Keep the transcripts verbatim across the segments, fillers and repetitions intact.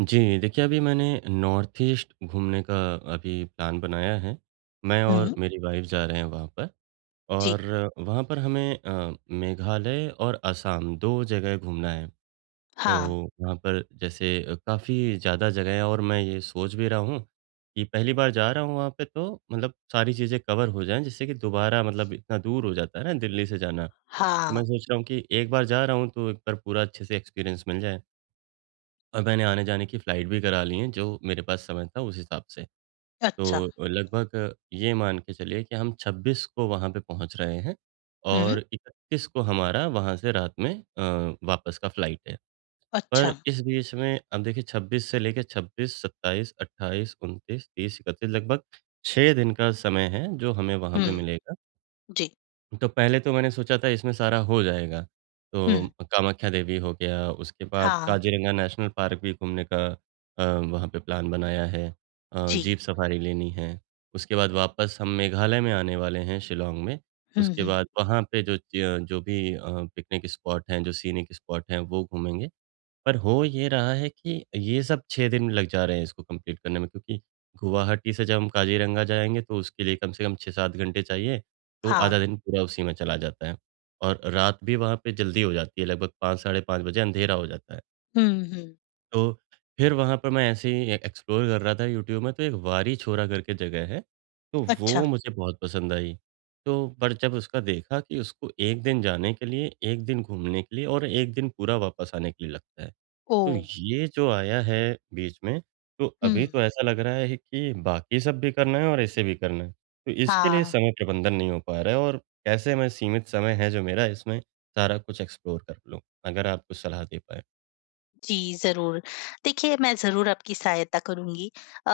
जी, देखिए अभी मैंने नॉर्थ ईस्ट घूमने का अभी प्लान बनाया है। मैं और हुँ, मेरी वाइफ़ जा रहे हैं वहाँ पर जी। और वहाँ पर हमें अ, मेघालय और असम दो जगह घूमना है। तो हाँ, वहाँ पर जैसे अ, काफ़ी ज़्यादा जगह है और मैं ये सोच भी रहा हूँ कि पहली बार जा रहा हूँ वहाँ पे तो मतलब सारी चीज़ें कवर हो जाएँ जिससे कि दोबारा मतलब इतना दूर हो जाता है ना दिल्ली से जाना। तो हाँ, मैं सोच रहा हूँ कि एक बार जा रहा हूँ तो एक बार पूरा अच्छे से एक्सपीरियंस मिल जाए। और मैंने आने-जाने की फ़्लाइट भी करा ली है, जो मेरे पास समय था उस हिसाब से। अच्छा। तो लगभग ये मान के चलिए कि हम छब्बीस को वहाँ पे पहुँच रहे हैं हुँ, और इकत्तीस को हमारा वहाँ से रात में अ, वापस का फ़्लाइट है। अच्छा। पर इस बीच में अब देखिए छब्बीस से लेके छब्बीस, सत्ताईस, अट्ठाईस, उनतीस, तीस, इकत्तीस लगभग छह दिन का समय है, जो हमें वहाँ हुँ। पे हुँ, मिलेगा। जी। तो पहले तो मैंने सोचा था इसमें सारा हो जाएगा। हुँ, तो कामाख्या देवी हो गया, उसके बाद हाँ, काजीरंगा नेशनल पार्क भी घूमने का अ, वहाँ पे प्लान बनाया है। अ, जी। जीप सफारी लेनी है, उसके बाद वापस हम मेघालय में आने वाले हैं शिलांग में। हुँ, उसके हुँ, बाद वहाँ पे जो च जो भी अ, पिकनिक स्पॉट हैं, जो सीनिक स्पॉट हैं, वो घूमेंगे। पर हो ये रहा है कि ये सब छह दिन लग जा रहे हैं इसको कंप्लीट करने में क्योंकि गुवाहाटी से जब हम काज़ीरंगा जाएँगे तो उसके लिए कम से कम छह सात घंटे चाहिए, तो आधा हाँ। दिन पूरा उसी में चला जाता है। और रात भी वहाँ पे जल्दी हो जाती है लगभग पाँच साढ़े पाँच बजे अंधेरा हो जाता है। हुँ, हुँ, तो फिर वहाँ पर मैं ऐसे ही ए एक्सप्लोर कर रहा था यूट्यूब में तो एक वारी छोरा करके जगह है, तो अच्छा, वो मुझे बहुत पसंद आई। तो पर जब उसका देखा कि उसको एक दिन जाने के लिए, एक दिन घूमने के लिए और एक दिन पूरा वापस आने के लिए लगता है। तो ओह! ये जो आया है बीच में, तो हुँ, अभी तो ऐसा लग रहा है कि बाकी सब भी करना है और इसे भी करना है। तो इसके लिए हाँ। समय प्रबंधन नहीं हो पा रहा है और कैसे मैं सीमित समय है जो मेरा इसमें सारा कुछ एक्सप्लोर कर लूँ? अगर आप कुछ सलाह दे पाएँ। जी, ज़रूर। देखिए, मैं ज़रूर आपकी सहायता करूँगी। अ,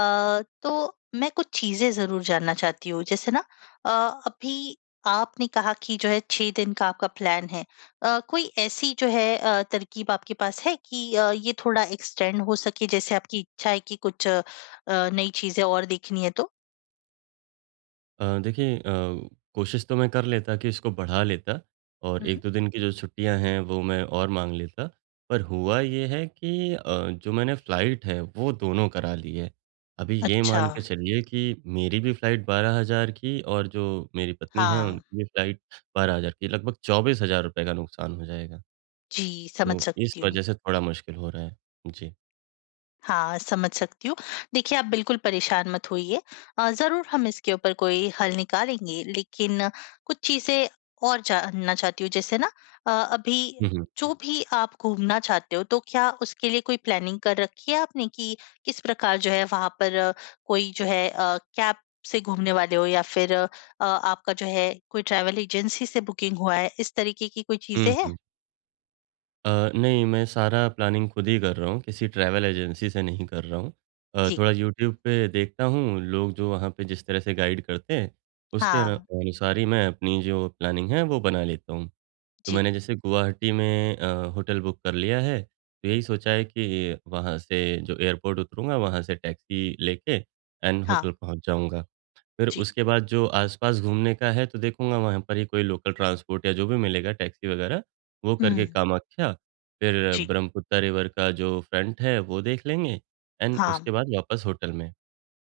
तो मैं कुछ चीज़ें ज़रूर जानना चाहती हूँ। जैसे ना अ, अभी आपने कहा कि जो है छह दिन का आपका प्लान है। अ, कोई ऐसी जो है अ, तरकीब आपके पास है कि अ, ये थोड़ा एक्सटेंड हो सके? जैसे आपकी इच्छा है कि कुछ अ, अ, नई चीज़ें और देखनी है तो? अ, देखिए अ, कोशिश तो मैं कर लेता कि इसको बढ़ा लेता और हुँ। एक दो दिन की जो छुट्टियाँ हैं वो मैं और माँग लेता। पर हुआ ये है कि अ, जो मैंने फ़्लाइट है वो दोनों करा ली है। अभी ये अच्छा, मान के बिल्कुल। चलिए कि मेरी भी फ़्लाइट बारह हज़ार की और जो मेरी पत्नी हैं हाँ। उनकी भी फ़्लाइट बारह हज़ार की लगभग चौबीस हज़ार रुपए का नुकसान हो जाएगा। जी, समझ तो इस सकती हूँ। वज़ह से थोड़ा मुश्किल हो रहा है। जी। हाँ, समझ सकती हूँ। देखिए, आप बिल्कुल परेशान मत होइए। अ, ज़रूर हम इसके ऊपर कोई हल निकालेंगे, लेकिन कुछ चीज़ें और जानना चाहती हूँ। जैसे ना अ, अभी हुँ, हुँ। जो भी आप घूमना चाहते हो, तो क्या उसके लिए कोई प्लानिंग कर रखी है आपने कि किस प्रकार जो है वहाँ पर अ, कोई जो है अ, कैब से घूमने वाले हो या फिर अ, अ, आपका जो है कोई ट्रैवल एजेंसी से बुकिंग हुआ है, इस तरीके की कोई चीज़ें हुँ, हैं? हुँ। अ, नहीं, मैं सारा प्लानिंग खुद ही कर रहा हूँ, किसी ट्रैवल एजेंसी से नहीं कर रहा हूँ। अ, जी। थोड़ा यूट्यूब पे देखता हूँ, लोग जो वहाँ पे जिस तरह से गाइड करते हैं, उसके अनु हाँ, अनुसार ही मैं अपनी जो प्लानिंग है, वो बना लेता हूँ। तो जी। मैंने जैसे गुवाहाटी में अ, होटल बुक कर लिया है, तो यही सोचा है कि वहाँ से जो एयरपोर्ट उतरूँगा, वहाँ से टैक्सी लेके एंड हाँ, होटल पहुँच जाऊँगा। फिर जी। उसके बाद जो आस-पास घूमने का है तो देखूँगा वहाँ पर ही कोई लोकल ट्रांसपोर्ट या जो भी मिलेगा टैक्सी वगैरह, वो हुँ, करके कामाख्या, फिर जी। ब्रह्मपुत्रा रिवर का जो फ्रंट है वो देख लेंगे एंड हाँ। उसके बाद वापस होटल में।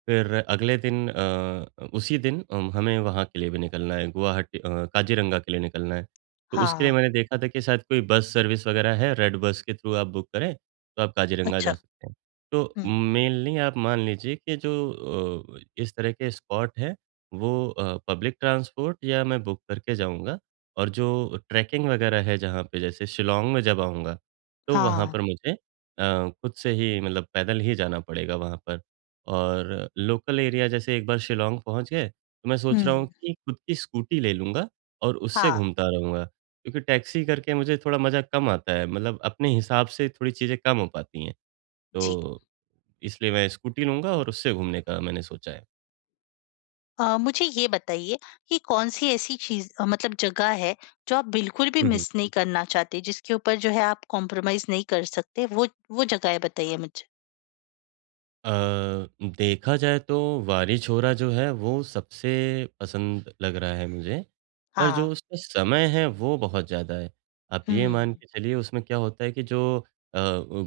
फिर अगले दिन अ, उसी दिन अम, हमें वहाँ के लिए भी निकलना है, गुवाहाटी अ, काज़ीरंगा के लिए निकलना है। तो उसके लिए हाँ, मैंने देखा था कि शायद कोई बस सर्विस वग़ैरह है, रेड बस के थ्रू आप बुक करें, तो आप काज़ीरंगा जा अच्छा। सकते हैं। तो हुँ, मेनली आप मान लीजिए कि जो अ, इस तरह के स्पॉट हैं, वो अ, पब्लिक ट्रांसपोर्ट या मैं बुक करके जाऊँगा और जो ट्रैकिंग वग़ैरह है जहाँ पे जैसे शिलाॉन्ग में जब आऊँगा, तो वहाँ हाँ, पर मुझे अ, खुद से ही मतलब पैदल ही जाना पड़ेगा वहाँ पर। और लोकल एरिया जैसे एक बार शिलाँग पहुँच गए, तो मैं हुँ, सोच रहा हूँ कि खुद की स्कूटी ले लूँगा और उससे हाँ, घूमता रहूँगा। क्योंकि टैक्सी करके मुझे थोड़ा मज़ा कम आता है, मतलब अपने हिसाब से थोड़ी चीज़ें कम हो पाती हैं। जी। तो इसलिए मैं स्कूटी लूँगा और उससे घूमने का मैंने सोचा अ, मुझे ये बताइए कि कौन-सी ऐसी चीज़, अ, मतलब जगह है, जो आप बिल्कुल भी है। मिस नहीं करना चाहते, जिसके ऊपर जो है आप कॉम्प्रोमाइज़ नहीं कर सकते, वो वो जगह है, बताइए मुझे? अ, देखा जाए तो वारी छोरा जो है वो सबसे पसंद लग रहा है मुझे, पर हाँ, जो उसका समय है वो बहुत ज़्यादा है। आप हुँ, ये मान के चलिए उसमें क्या होता है कि जो अ,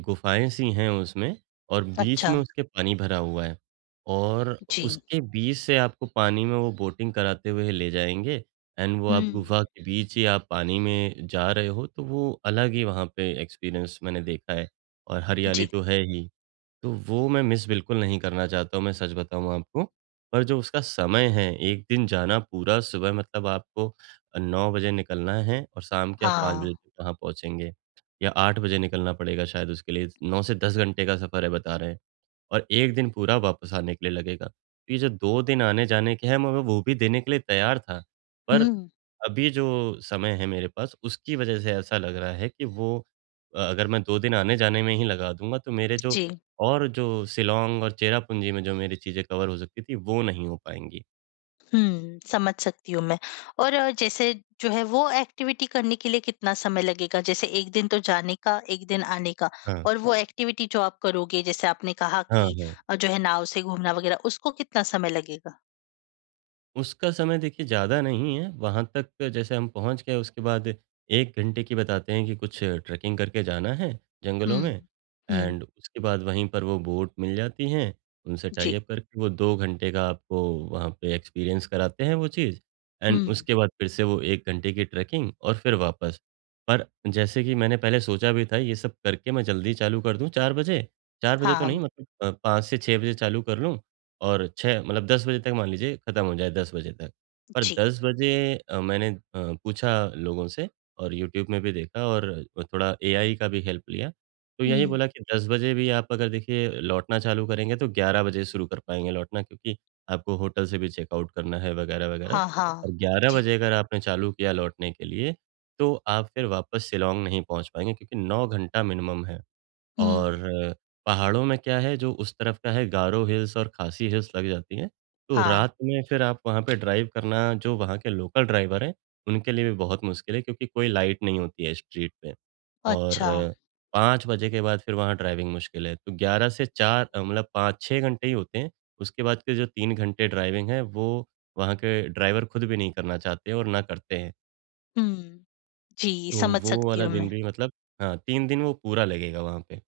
गुफ़ाएँ सी हैं उसमें और बीच अच्छा, में उसके पानी भरा हुआ है और जी, उसके बीच से आपको पानी में वो बोटिंग कराते हुए ले जाएँगे एंड वो आप गुफ़ा हुँ, के बीच ही आप पानी में जा रहे हो तो वो अलग ही वहाँ पे एक्सपीरियंस मैंने देखा है और हरियाली जी, तो है ही। तो वो मैं मिस बिल्कुल नहीं करना चाहता हूँ, मैं सच बताऊँ आपको। पर जो उसका समय है, एक दिन जाना पूरा सुबह मतलब आपको अ, नौ बजे निकलना है और शाम के आप पाँच हाँ, बजे तक वहाँ पहुँचेंगे या आठ बजे निकलना पड़ेगा शायद उसके लिए, नौ से दस घंटे का सफ़र है बता रहे हैं। और एक दिन पूरा वापस आने के लिए लगेगा। तो ये जो दो दिन आने-जाने के हैं, मैं वो भी देने के लिए तैयार था। पर हुँ, अभी जो समय है मेरे पास, उसकी वजह से ऐसा लग रहा है कि वो अ, अगर मैं दो दिन आने-जाने में ही लगा दूँगा, तो मेरे जो जी। और जो शिलांग और चेरापूंजी में जो मेरी चीज़ें कवर हो सकती थी, वो नहीं हो पाएँगी। हुँ, समझ सकती हूँ मैं। और अ, जैसे जो है वो एक्टिविटी करने के लिए कितना समय लगेगा? जैसे एक दिन तो जाने का, एक दिन आने का, हाँ। और वो एक्टिविटी जो आप करोगे, जैसे आपने कहा हाँ, कि हाँ। अ, जो है नाव से घूमना वग़ैरह, उसको कितना समय लगेगा? उसका समय देखिए ज़्यादा नहीं है, वहाँ तक जैसे हम पहुँच गए उसके बाद एक घंटे की बताते हैं कि कुछ ट्रैकिंग करके जाना है जंगलों हुँ, में हुँ, एंड उसके बाद वहीं पर वो बोट मिल जाती हैं, उनसे टाई जी, अप करके वो दो घंटे का आपको वहाँ पे एक्सपीरियंस कराते हैं वो चीज़ एंड हुँ, उसके बाद फिर से वो एक घंटे की ट्रैकिंग और फिर वापस। पर जैसे कि मैंने पहले सोचा भी था ये सब करके मैं जल्दी चालू कर दूँ चार बजे, चार बजे तो हाँ, नहीं मतलब अ, पाँच से छह बजे चालू कर लूँ और छह मतलब दस बजे तक मान लीजिए खत्म हो जाए दस बजे तक। पर जी, दस बजे अ, मैंने अ, पूछा लोगों से और यूट्यूब में भी देखा और थोड़ा एआई का भी हेल्प लिया। तो यही हुँ, बोला कि दस बजे भी आप अगर देखिए लौटना चालू करेंगे तो ग्यारह बजे शुरू कर पाएँगे लौटना क्योंकि आपको होटल से भी चेकआउट करना है वगैरह-वगैरह। हाँ, हाँ, और ग्यारह जी, बजे अगर आपने चालू किया लौटने के लिए, तो आप फिर वापस शिलाॉन्ग नहीं पहुँच पाएँगे क्योंकि नौ घंटा मिनिमम है। हुँ, और पहाड़ों में क्या है जो उस तरफ का है गारो हिल्स और खासी हिल्स लग जाती हैं, तो हाँ, रात में फिर आप वहाँ पे ड्राइव करना जो वहाँ के लोकल ड्राइवर हैं, उनके लिए भी बहुत मुश्किल है क्योंकि कोई लाइट नहीं होती है स्ट्रीट पे और अच्छा, पाँच बजे के बाद फिर वहाँ ड्राइविंग मुश्किल है। तो ग्यारह से चार अ, मतलब पाँच छह घंटे ही होते हैं, उसके बाद के जो तीन घंटे ड्राइविंग है वो वहाँ के ड्राइवर खुद भी नहीं करना चाहते हैं और ना करते हैं। हुँ, जी, तो समझ वो सकती वाला हूँ दिन मैं। भी मतलब हाँ, तीन दिन वो पूरा लगेगा वहाँ पे।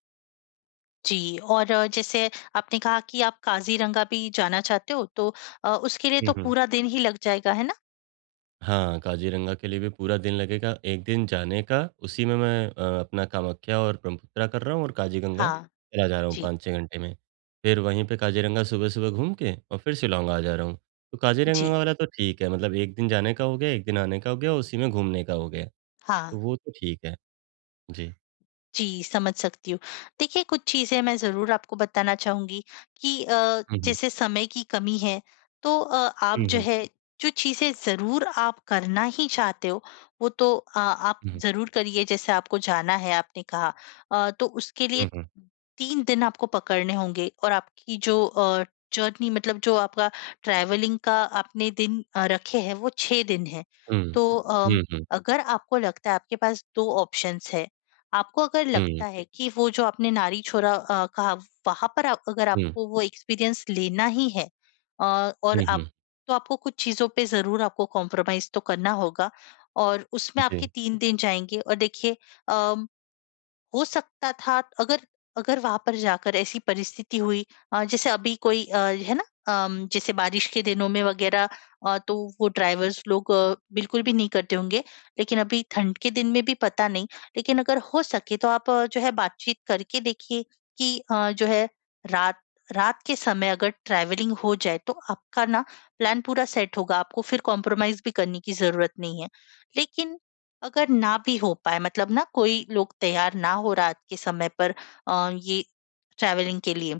जी, और अ, जैसे आपने कहा कि आप काज़ीरंगा भी जाना चाहते हो, तो अ, उसके लिए हुँ, तो हुँ। पूरा दिन ही लग जाएगा, है ना? हाँ, काज़ीरंगा के लिए भी पूरा दिन लगेगा। एक दिन जाने का, उसी में मैं अ, अपना कामाख्या और ब्रह्मपुत्रा कर रहा हूँ और काज़ीगंगा हाँ, चला जा रहा हूँ जी, पाँच छह घंटे में। फिर वहीं पे काज़ीरंगा सुबह-सुबह घूम के और फिर शिलाँग आ जा रहा हूँ। तो काज़ीरंगा जी, वाला तो ठीक है, मतलब एक दिन जाने का हो गया, एक दिन आने का हो गया, उसी में घूमने का हो गया। हाँ। तो वो तो ठीक है। जी। जी, समझ सकती हूँ। देखिए, कुछ चीज़ें मैं ज़रूर आपको बताना चाहूँगी कि अ, हुँ, हुँ। जैसे समय की कमी है, तो अ, आप हुँ, जो हुँ। है, जो चीज़ें ज़रूर आप करना ही चाहते हो, वो तो अ, आप हुँ, ज़रूर करिए, जैसे आपको जाना है, आपने कहा। अ, तो उसके लिए हुँ। तीन दिन आपको पकड़ने होंगे, और आपकी जो अ, जर्नी, मतलब जो आपका ट्रैवलिंग का आपने दिन अ, रखे हैं, वो छह दिन हैं। हुँ, हुँ। तो हुँ, हुँ। अम, हुँ, हुँ। अगर आपको लगता है, आपके पास दो ऑप्शंस हैं। आपको अगर हुँ, हुँ। लगता है कि वो, जो आपने नारी छोरा अ, कहा, वहाँ पर आप, अगर आपको वो एक्सपीरियंस लेना ही है, अ, और हुँ, आप, हुँ। तो आपको कुछ चीज़ों पे ज़रूर आपको कॉम्प्रोमाइज़ तो करना होगा और उसमें आपके जी। तीन दिन जाएँगे। और देखिए अ, हो सकता था, अगर अगर वहां पर जाकर ऐसी परिस्थिति हुई, अ, जैसे अभी कोई अ, है ना, अम, जैसे बारिश के दिनों में वगैरह, अ, तो वो ड्राइवर्स लोग अ, बिल्कुल भी नहीं करते होंगे, लेकिन अभी ठंड के दिन में भी पता नहीं। लेकिन अगर हो सके तो आप अ, जो है बातचीत करके देखिए कि अ, जो है रात, रात के समय अगर ट्रैवलिंग हो जाए तो आपका ना प्लान पूरा सेट होगा, आपको फिर कॉम्प्रोमाइज भी करने की जरूरत नहीं है। लेकिन अगर ना भी हो पाए, मतलब ना कोई लोग तैयार ना हो रात के समय पर अ, ये ट्रैवलिंग के लिए,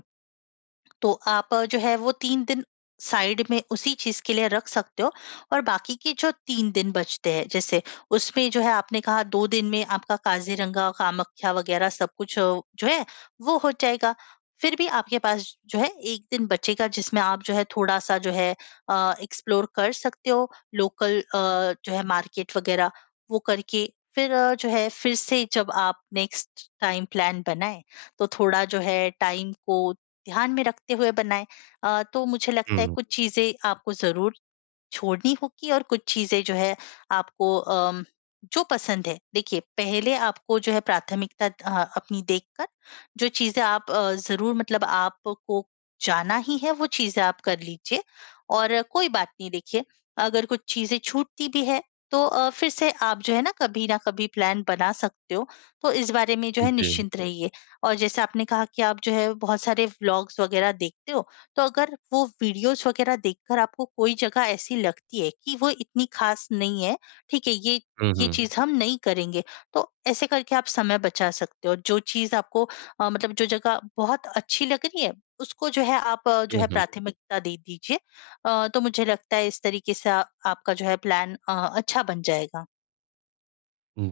तो आप अ, जो है वो तीन दिन साइड में उसी चीज़ के लिए रख सकते हो, और बाकी के जो तीन दिन बचते हैं, जैसे उसमें जो है आपने कहा, दो दिन में आपका काज़ीरंगा, कामाख्या वग़ैरह सब कुछ अ, जो है वो हो जाएगा। फिर भी आपके पास जो है एक दिन बचेगा, जिसमें आप जो है थोड़ा-सा जो है अ, एक्सप्लोर कर सकते हो, लोकल अ, जो है मार्केट वग़ैरह वो करके। फिर अ, जो है, फिर से जब आप नेक्स्ट टाइम प्लान बनाएँ, तो थोड़ा जो है टाइम को ध्यान में रखते हुए बनाएँ। अ, तो मुझे लगता है हुँ, कुछ चीज़ें आपको ज़रूर छोड़नी होगी, और कुछ चीज़ें जो है आपको अम, जो पसंद है, देखिए पहले आपको जो है प्राथमिकता अ, अपनी देखकर, जो चीज़ें आप अ, ज़रूर, मतलब आपको जाना ही है, वो चीज़ें आप कर लीजिए। और कोई बात नहीं, देखिए अगर कुछ चीज़ें छूटती भी है, तो अ, फिर से आप जो है ना कभी ना कभी प्लान बना सकते हो, तो इस बारे में जो है जी। निश्चिंत रहिए। और जैसे आपने कहा कि आप जो है बहुत सारे व्लॉग्स वगैरह देखते हो, तो अगर वो वीडियोस वगैरह देखकर आपको कोई जगह ऐसी लगती है कि वो इतनी खास नहीं है, ठीक है, ये, हुँ, ये हुँ। चीज़ हम नहीं करेंगे, तो ऐसे करके आप समय बचा सकते हो। जो चीज़ आपको अ, मतलब जो जगह बहुत अच्छी लग रही है, उसको जो है आप अ, जो हुँ, है हुँ। प्राथमिकता दे दीजिए। अ, तो मुझे लगता है, इस तरीके से आ- आपका जो है प्लान अ, अच्छा बन जाएगा।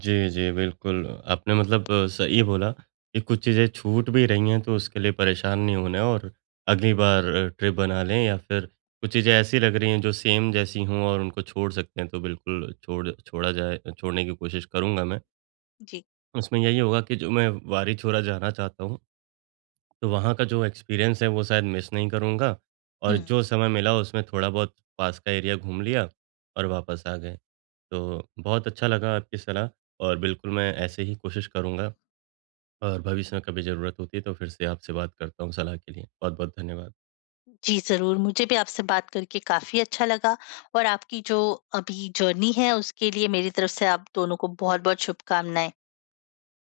जी, जी, बिल्कुल। आपने मतलब अ, सही बोला कि कुछ चीज़ें छूट भी रही हैं, तो उसके लिए परेशान नहीं होना है और अगली बार अ, ट्रिप बना लें या फिर कुछ चीज़ें ऐसी लग रही हैं जो सेम जैसी हों और उनको छोड़ सकते हैं, तो बिल्कुल छोड़ छोड़ा जाए छोड़ने की कोशिश करूँगा मैं। जी। उसमें यही होगा कि जो मैं वारीछोरा जाना चाहता हूँ, तो वहाँ का जो एक्सपीरियंस है, वो शायद मिस नहीं करूँगा हुँ। और जो समय मिला उसमें थोड़ा बहुत पास का एरिया घूम लिया और वापस आ गए। तो बहुत अच्छा लगा आपकी सलाह और बिल्कुल मैं ऐसे ही कोशिश करूँगा और भविष्य में कभी ज़रूरत होती है तो फिर से आपसे बात करता हूँ सलाह के लिए। बहुत-बहुत धन्यवाद। जी, ज़रूर। मुझे भी आपसे बात करके काफ़ी अच्छा लगा, और आपकी जो अभी जर्नी है उसके लिए मेरी तरफ से आप दोनों को बहुत-बहुत शुभकामनाएँ।